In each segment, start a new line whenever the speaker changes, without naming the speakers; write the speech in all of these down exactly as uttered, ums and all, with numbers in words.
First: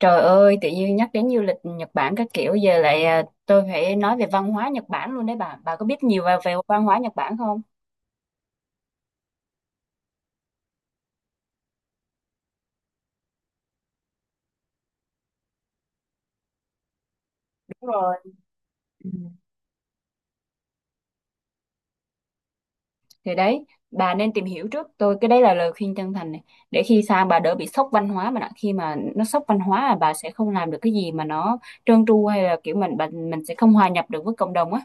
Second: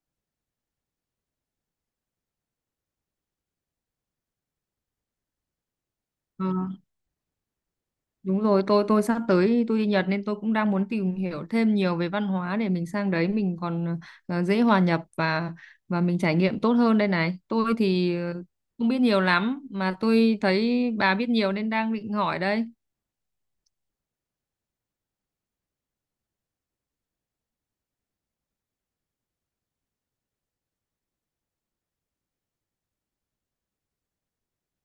Trời ơi, tự nhiên nhắc đến du lịch Nhật Bản các kiểu giờ lại à, tôi phải nói về văn hóa Nhật Bản luôn đấy bà. Bà có biết nhiều về,
Ờ,
về văn hóa Nhật Bản không?
đúng rồi tôi tôi sắp tới tôi đi Nhật nên tôi cũng đang muốn tìm hiểu thêm nhiều về văn hóa để mình sang đấy mình còn ờ, dễ hòa nhập và và mình trải nghiệm tốt hơn đây này tôi
Đúng rồi.
thì ờ, không biết
Ừ.
nhiều lắm mà tôi thấy bà biết nhiều nên đang định hỏi đây.
Thì đấy, bà nên tìm hiểu trước. Tôi cái đấy là lời khuyên chân thành này. Để khi sang bà đỡ bị sốc văn hóa mà đã. Khi mà nó sốc văn hóa là bà sẽ không làm được cái gì mà nó trơn tru, hay là kiểu mình mình mình sẽ không hòa nhập được với cộng đồng á.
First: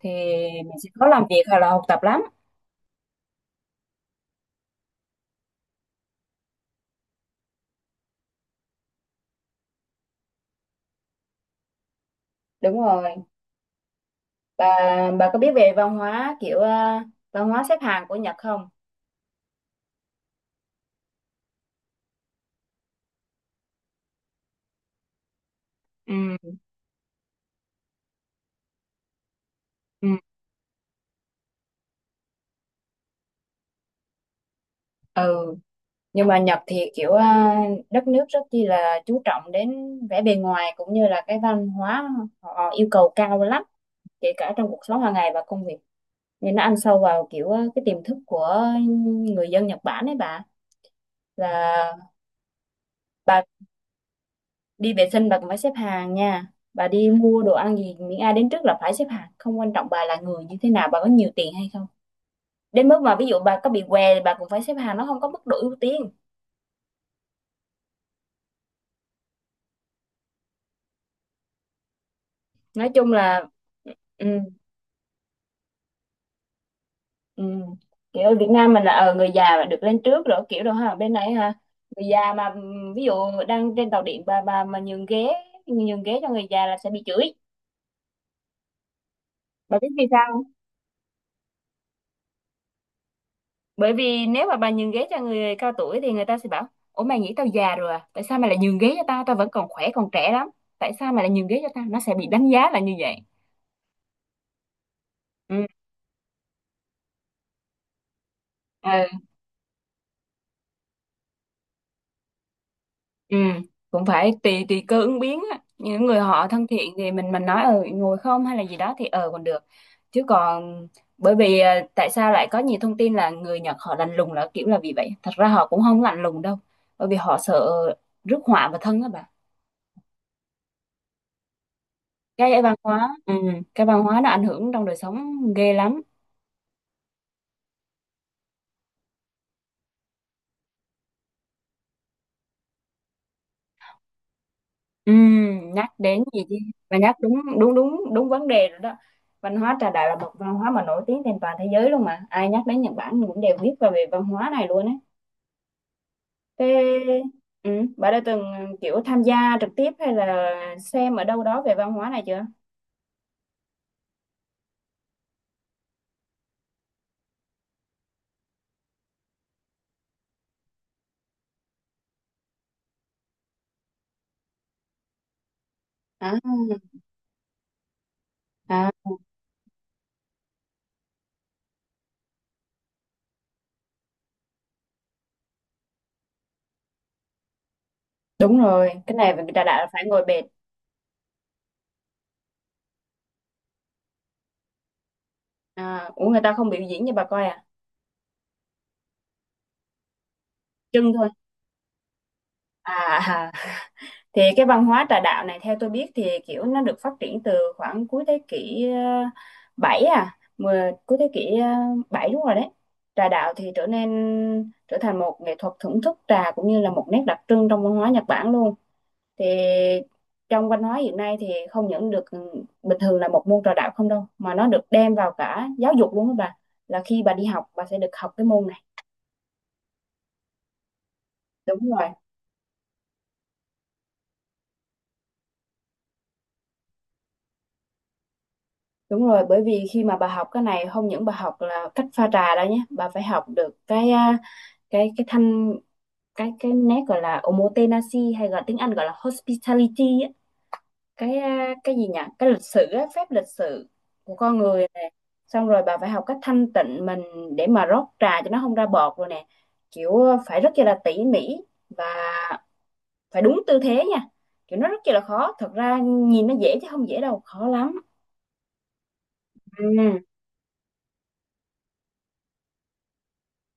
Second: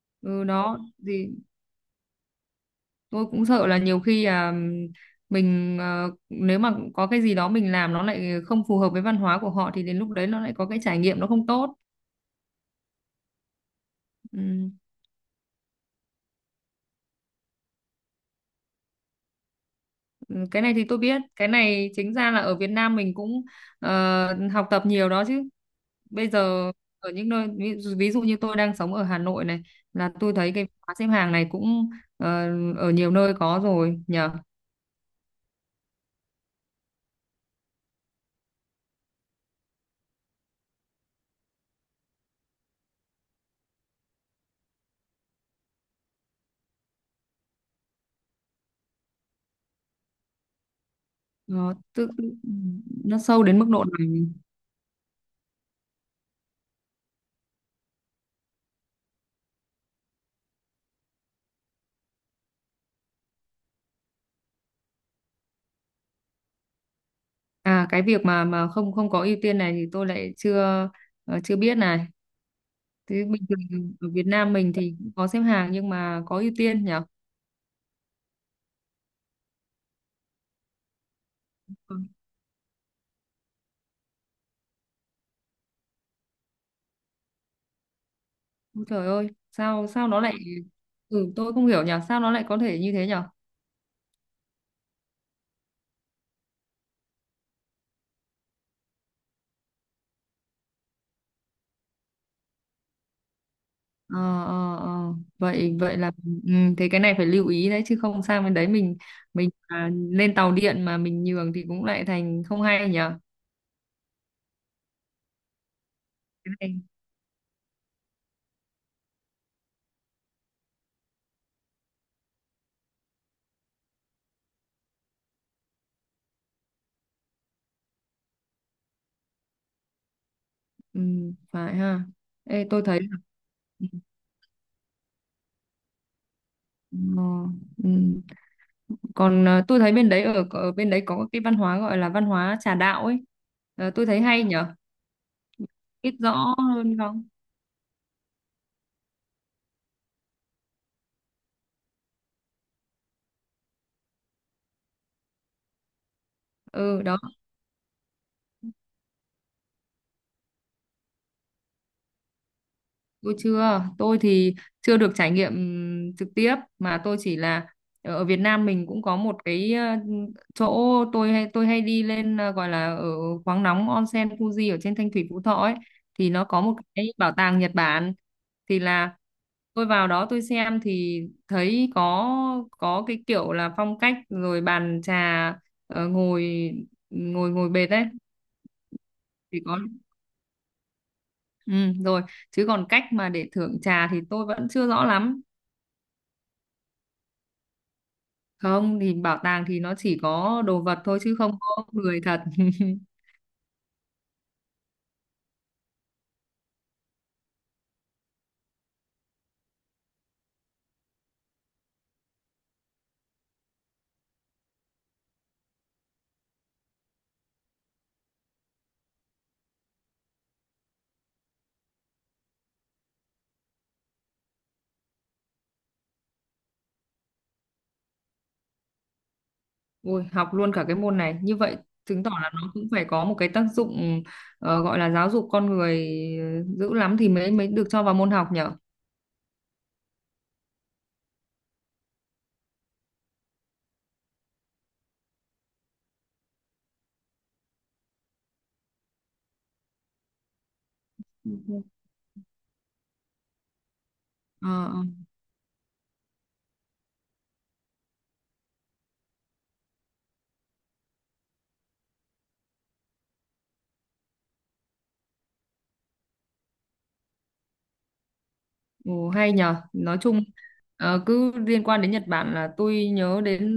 Thì
Ừ đó,
mình sẽ khó làm
thì
việc hoặc là học tập lắm.
tôi cũng sợ là nhiều khi là mình, ờ, nếu mà có cái gì đó mình làm nó lại không phù hợp với văn hóa của họ thì đến lúc đấy nó lại có cái trải nghiệm nó không tốt.
Đúng rồi.
Ừ.
Bà bà có biết về văn hóa kiểu à, văn hóa xếp hàng của Nhật không?
Cái này thì tôi biết, cái này chính ra là ở Việt Nam mình cũng ờ, học tập nhiều đó chứ. Bây
Ừ.
giờ ở những nơi ví, dụ- ví dụ như tôi đang sống ở Hà Nội này,
Ừ.
là tôi thấy cái khóa xếp hàng này cũng ờ, ở nhiều nơi có rồi nhờ.
ừ nhưng mà Nhật thì kiểu à, đất nước rất chi là chú trọng đến vẻ bề ngoài cũng như là cái văn hóa, họ yêu cầu cao lắm, kể cả trong cuộc sống hàng ngày và công việc, nên nó ăn sâu vào kiểu à, cái tiềm thức của người dân Nhật Bản ấy bà.
Nó
Là
tức nó sâu
bà
đến mức độ này.
đi vệ sinh bà cũng phải xếp hàng nha, bà đi mua đồ ăn gì miễn ai đến trước là phải xếp hàng, không quan trọng bà là người như thế nào, bà có nhiều tiền hay không, đến mức mà ví dụ bà có bị què thì bà cũng phải xếp hàng, nó không có mức độ ưu tiên.
À, cái việc mà mà không không có ưu tiên này thì tôi lại chưa, ờ, chưa biết này.
Nói chung
Thế
là
bình thường ở Việt
ừ,
Nam mình thì cũng có xếp hàng nhưng mà có ưu tiên nhỉ?
ừ. Kiểu ở Việt Nam mình là ờ, người già là được lên trước rồi, kiểu đó ha, bên này ha, người già mà ừm, ví dụ đang trên tàu điện, bà bà mà nhường ghế, nhường ghế cho người già là sẽ bị chửi.
Ôi Trời ơi,
Bà
sao
biết vì
sao nó
sao
lại
không?
ừ tôi không hiểu nhỉ, sao nó lại có thể như thế nhỉ?
Bởi vì nếu mà bà nhường ghế cho người cao tuổi thì người ta sẽ bảo ủa, mày nghĩ tao già rồi à, tại sao mày lại nhường ghế cho tao, tao vẫn còn khỏe còn trẻ lắm, tại sao mày lại nhường ghế cho tao? Nó sẽ bị đánh giá là như vậy.
Ờ ờ ờ vậy vậy là ừ, thế cái này phải lưu ý đấy chứ không sang bên đấy mình
Ừ.
mình à, lên tàu điện mà mình nhường thì cũng lại thành không hay nhỉ.
Ừ, cũng phải tùy tùy cơ ứng biến á. Những người họ
Cái
thân
này
thiện thì mình mình nói ờ ngồi không hay là gì đó thì ờ còn được. Chứ còn bởi vì ờ, tại sao lại có nhiều thông tin là người Nhật họ lạnh lùng là kiểu là vì vậy. Thật ra họ cũng không lạnh lùng đâu. Bởi vì họ sợ rước họa vào thân á bà.
ừ, phải ha.
Cái
Ê
văn
tôi thấy
hóa,
là-
ừ, cái
ừ,
văn hóa nó ảnh hưởng trong đời sống ghê lắm.
ờ, ừ. Còn à, tôi thấy bên đấy ở ở bên đấy có cái văn hóa gọi là văn hóa trà đạo ấy. Ờ, tôi thấy hay nhỉ,
Ừm, nhắc
biết
đến gì
rõ
chứ mà
hơn
nhắc
không?
đúng đúng đúng đúng vấn đề rồi đó. Văn hóa trà đạo là một văn hóa mà nổi tiếng trên toàn thế giới luôn, mà ai nhắc đến Nhật Bản thì cũng đều biết về về văn hóa này luôn á. Thế
Ừ đó.
ừ, bà đã từng kiểu tham gia trực tiếp hay là xem ở đâu đó về văn hóa này chưa?
Tôi chưa, tôi thì chưa được trải nghiệm trực tiếp mà tôi chỉ là ở Việt Nam mình cũng có một cái ờ, chỗ tôi hay tôi hay đi lên, ờ, gọi là ở khoáng nóng onsen Fuji ở trên Thanh Thủy Phú Thọ ấy, thì
à,
nó có một cái bảo tàng Nhật Bản, thì
à
là tôi vào đó tôi xem thì thấy có có cái kiểu là phong cách rồi bàn trà, ờ, ngồi ngồi ngồi bệt ấy
Đúng rồi, cái này
thì
trà
có
đạo là phải ngồi bệt.
ừ, rồi chứ còn cách mà để thưởng trà thì tôi vẫn chưa rõ lắm.
À, ủa, người ta không biểu diễn cho bà coi à?
Không, thì bảo tàng thì nó chỉ có đồ vật
Trưng
thôi
thôi.
chứ không có người thật.
À, thì cái văn hóa trà đạo này theo tôi biết thì kiểu nó được phát triển từ khoảng cuối thế kỷ ờ, bảy, à mười- cuối thế kỷ ờ, bảy, đúng rồi đấy. Trà đạo thì trở nên trở thành một nghệ thuật thưởng thức trà cũng như là một nét đặc trưng trong văn hóa Nhật Bản luôn. Thì trong văn hóa hiện nay thì không những được ừ, bình thường là một môn trà đạo không đâu, mà nó được đem vào cả giáo dục luôn các bà. Là khi bà đi học bà sẽ được học cái môn này.
Ui học luôn cả cái môn này như vậy,
Đúng rồi.
chứng tỏ là nó cũng phải có một cái tác dụng ờ, gọi là giáo dục con người ờ, dữ lắm thì mới mới được cho vào môn học nhở.
Đúng rồi, bởi vì khi mà bà học cái này không những bà học là cách pha trà đó nhé, bà phải học được cái à, cái cái thanh, cái cái nét gọi là omotenashi, hay gọi tiếng Anh gọi là hospitality á, cái à,
Ừ.
cái gì nhỉ? Cái lịch sử á, phép lịch sự của con
Ờ,
người
ờ.
nè. Xong rồi bà phải học cách thanh tịnh mình để mà rót trà cho nó không ra bọt rồi nè. Kiểu à, phải rất là tỉ mỉ và phải đúng tư thế nha. Kiểu nó rất là khó, thật ra nhìn nó dễ chứ không dễ đâu, khó lắm.
Ồ, hay nhở, nói
Ừ.
chung ờ, cứ liên quan đến Nhật Bản là tôi nhớ đến,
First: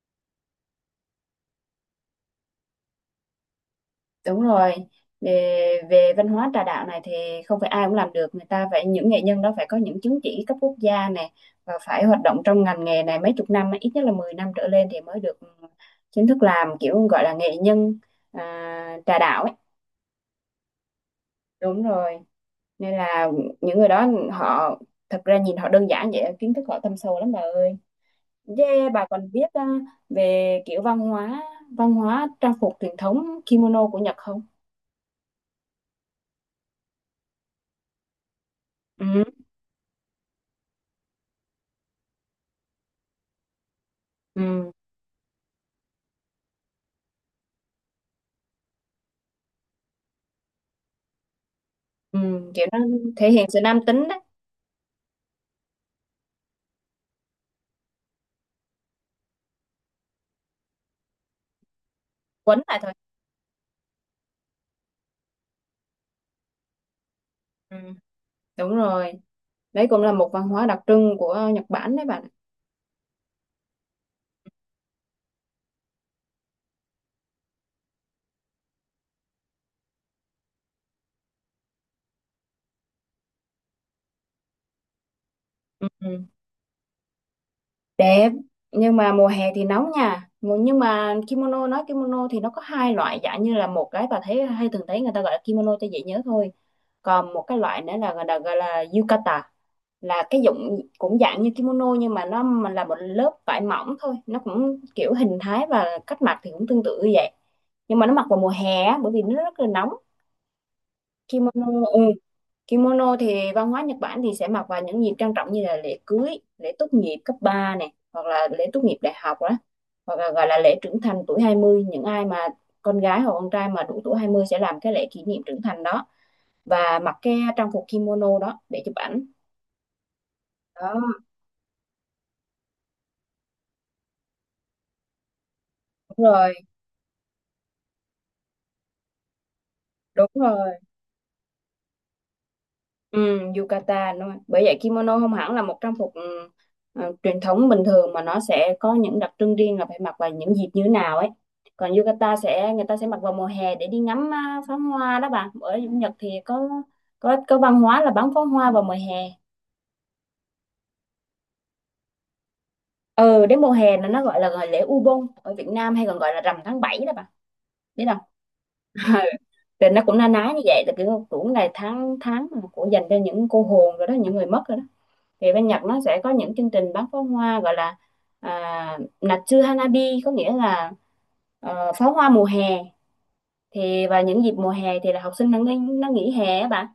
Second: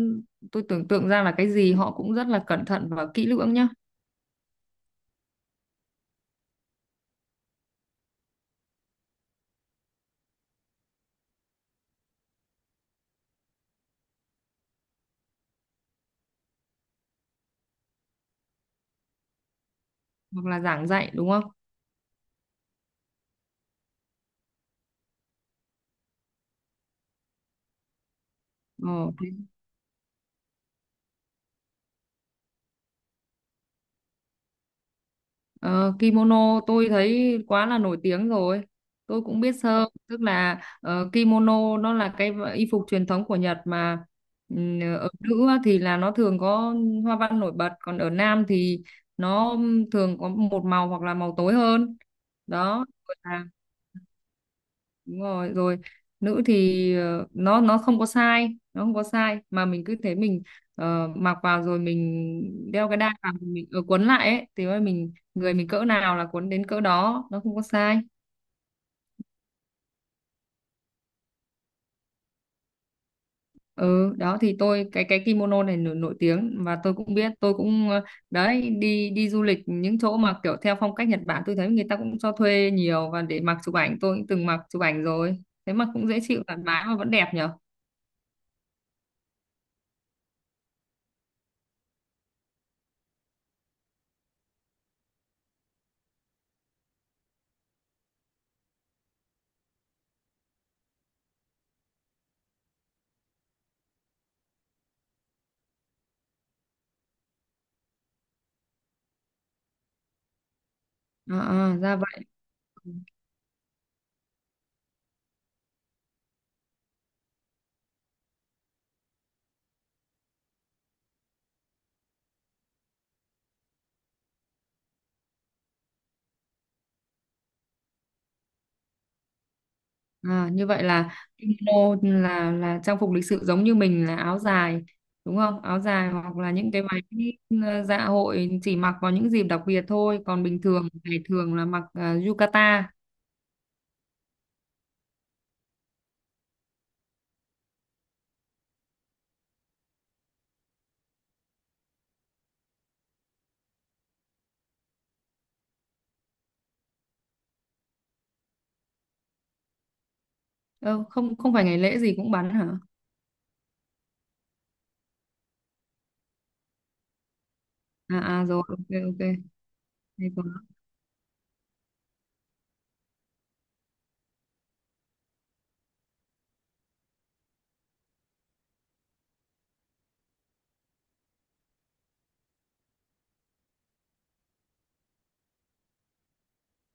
tôi tưởng tượng ra là cái gì họ cũng rất là cẩn thận và kỹ lưỡng nhá.
Đúng rồi, về, về văn hóa trà đạo này thì không phải ai cũng làm được, người ta phải những nghệ nhân đó phải có những chứng chỉ cấp quốc gia này, và phải hoạt động trong ngành nghề này mấy chục năm, ít nhất là mười năm trở lên thì mới được ừ, chính thức làm kiểu gọi là nghệ nhân à, trà đạo ấy.
Hoặc là giảng dạy đúng không.
Đúng rồi, nên là những người đó họ, thật ra nhìn họ đơn giản vậy, kiến thức họ thâm sâu lắm bà ơi. Yeah, bà
Ờ,
còn biết à, về kiểu văn hóa, văn hóa trang phục truyền thống kimono của Nhật không?
Ờ, kimono tôi thấy quá là nổi tiếng rồi.
Ừ.
Tôi cũng biết sơ, tức là ờ, kimono nó là cái v- y phục truyền thống của Nhật mà
Ừ.
ừm, ở nữ á thì là nó thường có hoa văn nổi bật, còn ở nam thì nó thường có một màu hoặc là màu tối hơn.
Ừ, kiểu nó
Đó, rồi
thể
là
hiện sự nam tính đấy.
đúng rồi rồi, nữ thì ờ, nó nó không có sai nó không có sai mà mình cứ thế mình, ờ, mặc vào rồi
Quấn
mình
lại
đeo
thôi.
cái đai vào mình, ờ, quấn lại ấy thì mà mình người mình cỡ nào là quấn đến cỡ đó nó không có
Ừm,
sai.
đúng rồi, đấy cũng là một văn hóa đặc trưng của Nhật Bản đấy bạn.
Ừ đó, thì tôi cái cái kimono này nổi, nổi tiếng và tôi cũng biết tôi cũng ờ, đấy đi đi du lịch những chỗ mà kiểu theo phong cách Nhật Bản tôi thấy người ta cũng cho thuê nhiều và để mặc chụp ảnh tôi cũng từng mặc chụp ảnh rồi, thế mà cũng dễ
Ừm,
chịu thoải mái mà vẫn đẹp nhở.
đẹp, nhưng mà mùa hè thì nóng nha. Mùa- nhưng mà kimono, nói kimono thì nó có hai loại, dạng như là một cái bà thấy hay thường thấy người ta gọi là kimono cho dễ nhớ thôi, còn một cái loại nữa là gọi là, gọi là yukata, là cái dụng cũng dạng như kimono nhưng mà nó mà là một lớp vải mỏng thôi, nó cũng kiểu hình thái và cách mặc thì cũng tương tự như vậy, nhưng mà nó mặc vào mùa hè á, bởi vì nó rất là nóng.
À, à,
Kimono,
ra
ừ.
vậy.
Kimono thì văn hóa Nhật Bản thì sẽ mặc vào những dịp trang trọng như là lễ cưới, lễ tốt nghiệp cấp ba này, hoặc là lễ tốt nghiệp đại học đó, hoặc là gọi là lễ trưởng thành tuổi hai mươi, những ai mà con gái hoặc con trai mà đủ tuổi hai mươi sẽ làm cái lễ kỷ niệm trưởng thành đó và mặc cái trang phục kimono đó để chụp ảnh.
À, như vậy là
Đó,
kimono là là trang phục lịch sự giống như mình là áo dài đúng không? Áo dài
đúng
hoặc là
rồi,
những cái váy ờ, dạ hội chỉ mặc vào những dịp đặc biệt thôi,
đúng
còn bình
rồi.
thường ngày thường là mặc ờ, yukata.
Ừ, yukata đúng rồi. Bởi vậy kimono không hẳn là một trang phục ừ, ờ, truyền thống bình thường, mà nó sẽ có những đặc trưng riêng là phải mặc vào những dịp như thế nào ấy. Còn yukata sẽ người ta sẽ mặc vào mùa hè để đi ngắm à, pháo hoa đó bà. Ở Nhật thì có có có văn hóa là bắn pháo hoa vào mùa hè.
Ờ, không không phải ngày lễ gì cũng bắn hả?
Ừ, đến mùa hè là nó gọi là gọi lễ Ubon, ở Việt Nam hay còn gọi là rằm tháng bảy đó bà. Biết không?
À à rồi, ok ok.
Thì nó cũng na
Hay quá.
ná như vậy, là kiểu cũng là tháng tháng mà của dành cho những cô hồn rồi đó, những người mất rồi đó. Thì bên Nhật nó sẽ có những chương trình bắn pháo hoa gọi là à, Natsu Hanabi, có nghĩa là ờ, pháo hoa mùa hè. Thì vào những dịp mùa hè thì là học sinh nó nghỉ, nó nghỉ hè á bạn.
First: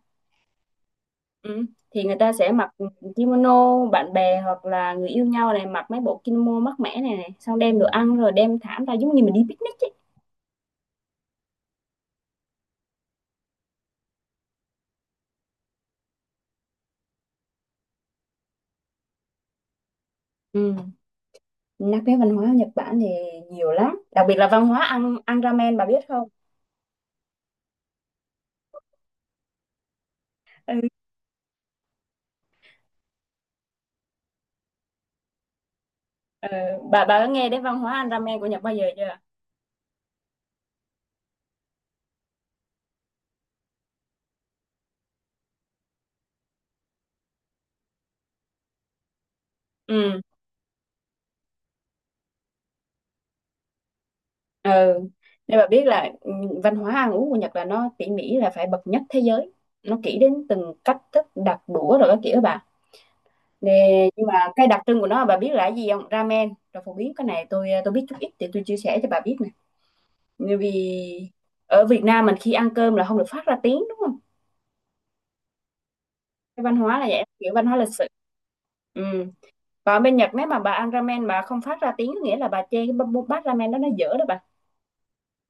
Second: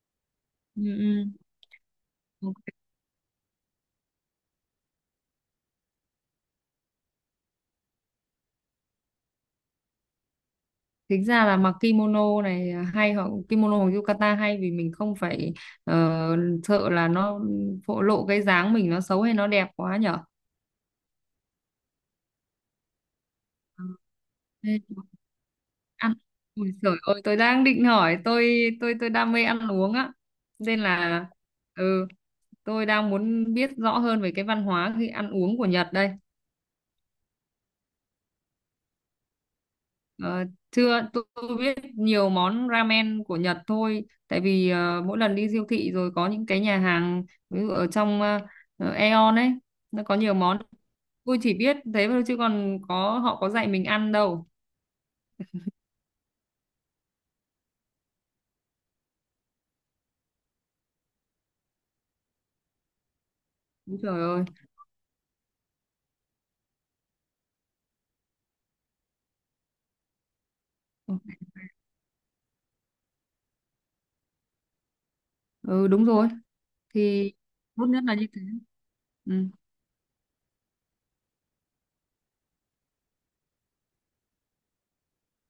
Ừ, ừ.
Ừ. Thì người ta sẽ
Ok.
mặc kimono, bạn bè hoặc là người yêu nhau này mặc mấy bộ kimono mát mẻ này, này xong đem đồ ăn rồi đem thảm ra giống như mình đi picnic ấy.
Tính ra là mặc kimono này à, hay hoặc kimono hoặc yukata hay vì mình không phải ờ, sợ là nó phô lộ cái dáng mình nó xấu hay nó đẹp quá nhở.
Ừ. Nhắc đến văn hóa Nhật Bản thì nhiều
Ờ,
lắm, đặc biệt là văn
thế
hóa ăn ăn ramen, bà biết
ăn
không?
ui giời ơi tôi đang định hỏi tôi tôi tôi đam mê ăn uống á
Ừ.
nên là ừ tôi đang muốn biết rõ hơn về cái văn hóa khi ăn uống của Nhật đây.
Ờ, bà bà có nghe đến văn hóa ăn ramen của Nhật bao giờ chưa?
Ờ, chưa tôi, tôi biết nhiều món ramen của Nhật thôi tại vì ờ, mỗi lần đi siêu thị rồi có những cái nhà hàng ví dụ ở trong uh, Aeon ấy, nó có
Ừ
nhiều món tôi chỉ biết thế thôi chứ còn có họ có dạy mình ăn đâu.
ừ. Nên bà biết là ừ, văn hóa ăn uống của Nhật là nó tỉ mỉ là phải bậc nhất thế giới, nó kỹ đến từng cách thức đặt đũa rồi các kiểu đó bà. Nè,
Úi trời
nhưng mà
ơi.
cái đặc trưng của nó bà biết là cái gì không? Ramen rồi phổ biến, cái này tôi tôi biết chút ít thì tôi chia sẻ cho bà biết nè. Bởi vì ở Việt Nam mình khi ăn cơm là không được phát ra tiếng đúng không?
Ừ đúng rồi,
Cái văn hóa là vậy,
thì
kiểu văn hóa
tốt
lịch sự.
nhất là như thế.
Ừ.
Ừ.
Còn bên Nhật nếu mà bà ăn ramen bà không phát ra tiếng có nghĩa là bà chê cái bát bát ramen đó nó dở đó bà.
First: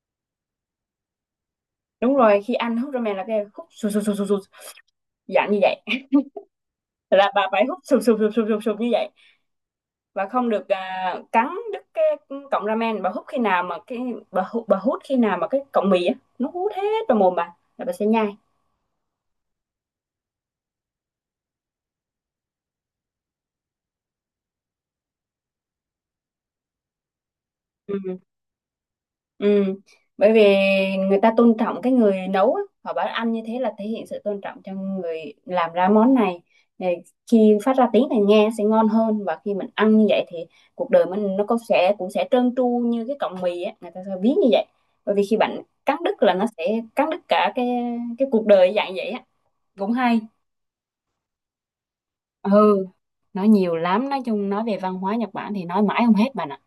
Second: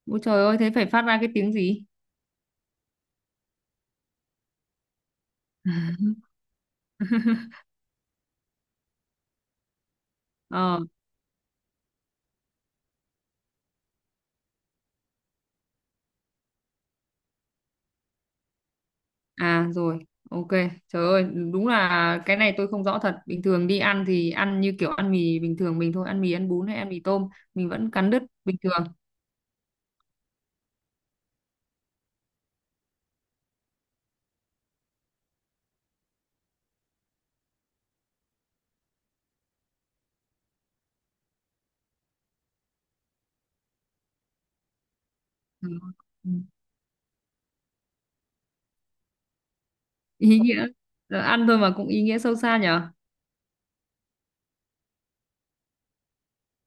Ôi trời ơi thế phải phát ra cái tiếng gì?
Đúng rồi, khi ăn hút ramen là cái hút sù sù sù sù sù, dạng như vậy, là bà phải hút sụp sụp sụp sụp sụp sụp như vậy, và không được
Ờ
à, cắn đứt cái cọng ramen. Bà hút khi nào mà cái bà hút bà hút khi nào mà cái cọng mì á nó hút hết vào mồm bà là bà sẽ nhai.
à rồi ok trời ơi đúng là cái này tôi không rõ thật, bình thường đi ăn thì ăn như kiểu ăn mì bình thường mình thôi, ăn mì ăn bún hay ăn mì tôm mình vẫn
Ừ.
cắn đứt bình thường.
Ừ, bởi vì người ta tôn trọng cái người nấu á, họ bảo ăn như thế là thể hiện sự tôn trọng cho người làm ra món này, để khi phát ra tiếng này nghe sẽ ngon hơn, và khi mình ăn như vậy thì cuộc đời mình nó cũng sẽ cũng sẽ trơn tru như cái cọng mì á, người ta sẽ ví như vậy. Bởi vì khi bạn
Ừ.
cắn đứt
Ừ.
là nó sẽ cắn đứt cả cái cái cuộc đời dạng vậy á, cũng hay.
Ý nghĩa. Ờ, ăn thôi mà cũng ý nghĩa sâu xa
Ừ,
nhở.
nói nhiều lắm, nói chung nói về văn hóa Nhật Bản thì nói mãi không hết bạn ạ.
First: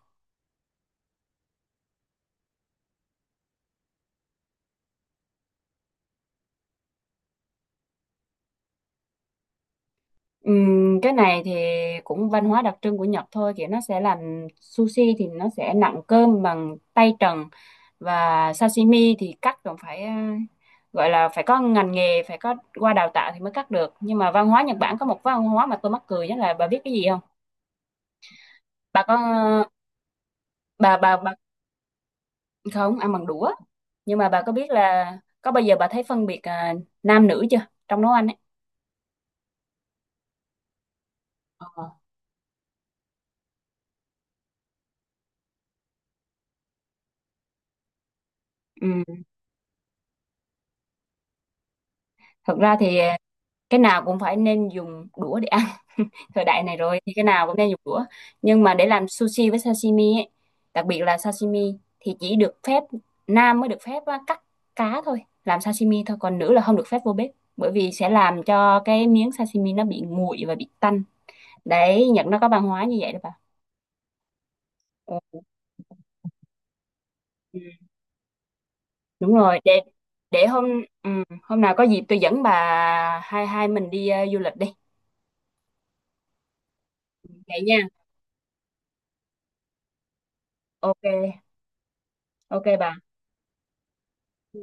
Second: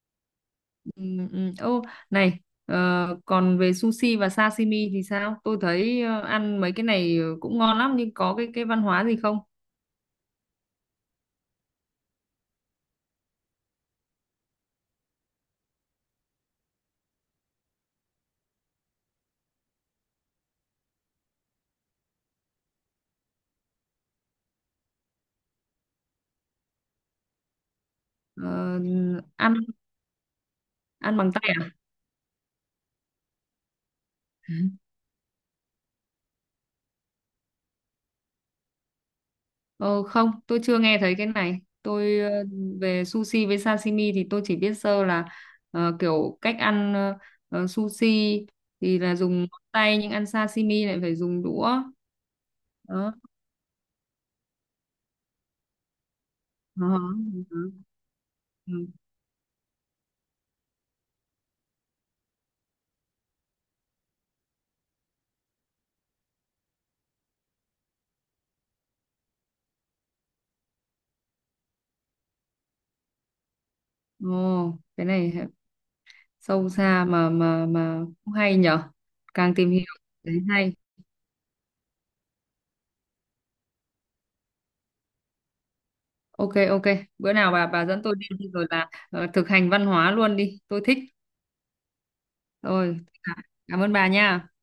Ừ, ừ. Ô này, ờ, còn về sushi và sashimi thì sao, tôi thấy ờ, ăn mấy cái này cũng ngon lắm nhưng có cái cái văn hóa gì không?
Ừm, cái này thì cũng văn hóa đặc trưng của Nhật thôi, kiểu nó sẽ làm sushi thì nó sẽ nặn cơm bằng tay trần, và sashimi thì cắt còn phải ờ, gọi là phải có ngành nghề, phải có qua đào tạo thì mới cắt được. Nhưng mà văn hóa Nhật Bản có một văn hóa mà tôi mắc cười nhất là bà biết cái gì không?
Ờ,
Bà có
ăn
bà bà
ăn bằng
bà
tay à.
không ăn bằng đũa, nhưng mà bà có biết là có bao giờ bà thấy phân biệt à, nam nữ chưa, trong nấu ăn ấy?
ờ, Không tôi chưa nghe thấy cái này
Ờ.
tôi, ờ, về sushi với sashimi thì tôi chỉ biết sơ là ờ, kiểu cách ăn ờ, ờ, sushi thì
Ừm,
là dùng ngón tay nhưng ăn sashimi lại phải dùng đũa
thật ra thì
đó.
cái nào cũng phải nên dùng đũa để ăn, thời đại này
Ờ,
rồi thì cái
ờ,
nào cũng
ờ.
nên dùng đũa. Nhưng mà
Ừ.
để làm sushi với sashimi ấy, đặc biệt là sashimi thì chỉ được phép, nam mới được phép á, cắt cá thôi, làm sashimi thôi, còn nữ là không được phép vô bếp, bởi vì sẽ làm cho cái miếng sashimi nó bị nguội và bị tanh. Đấy, Nhật nó có văn hóa như vậy đó bà.
Ồ, cái
Ồ,
này sâu xa mà mà
ừ,
mà cũng hay nhở,
đúng
càng
rồi.
tìm
để
hiểu thấy
để hôm
hay.
ừ, hôm nào có dịp tôi dẫn bà hai hai mình đi ờ, du lịch đi.
Ok ok, bữa nào
Vậy
bà
nha.
bà dẫn tôi đi đi rồi là ờ, thực hành văn hóa luôn đi tôi thích.
Ok ok bà.
Rồi, cảm ơn bà nha.
Ừ.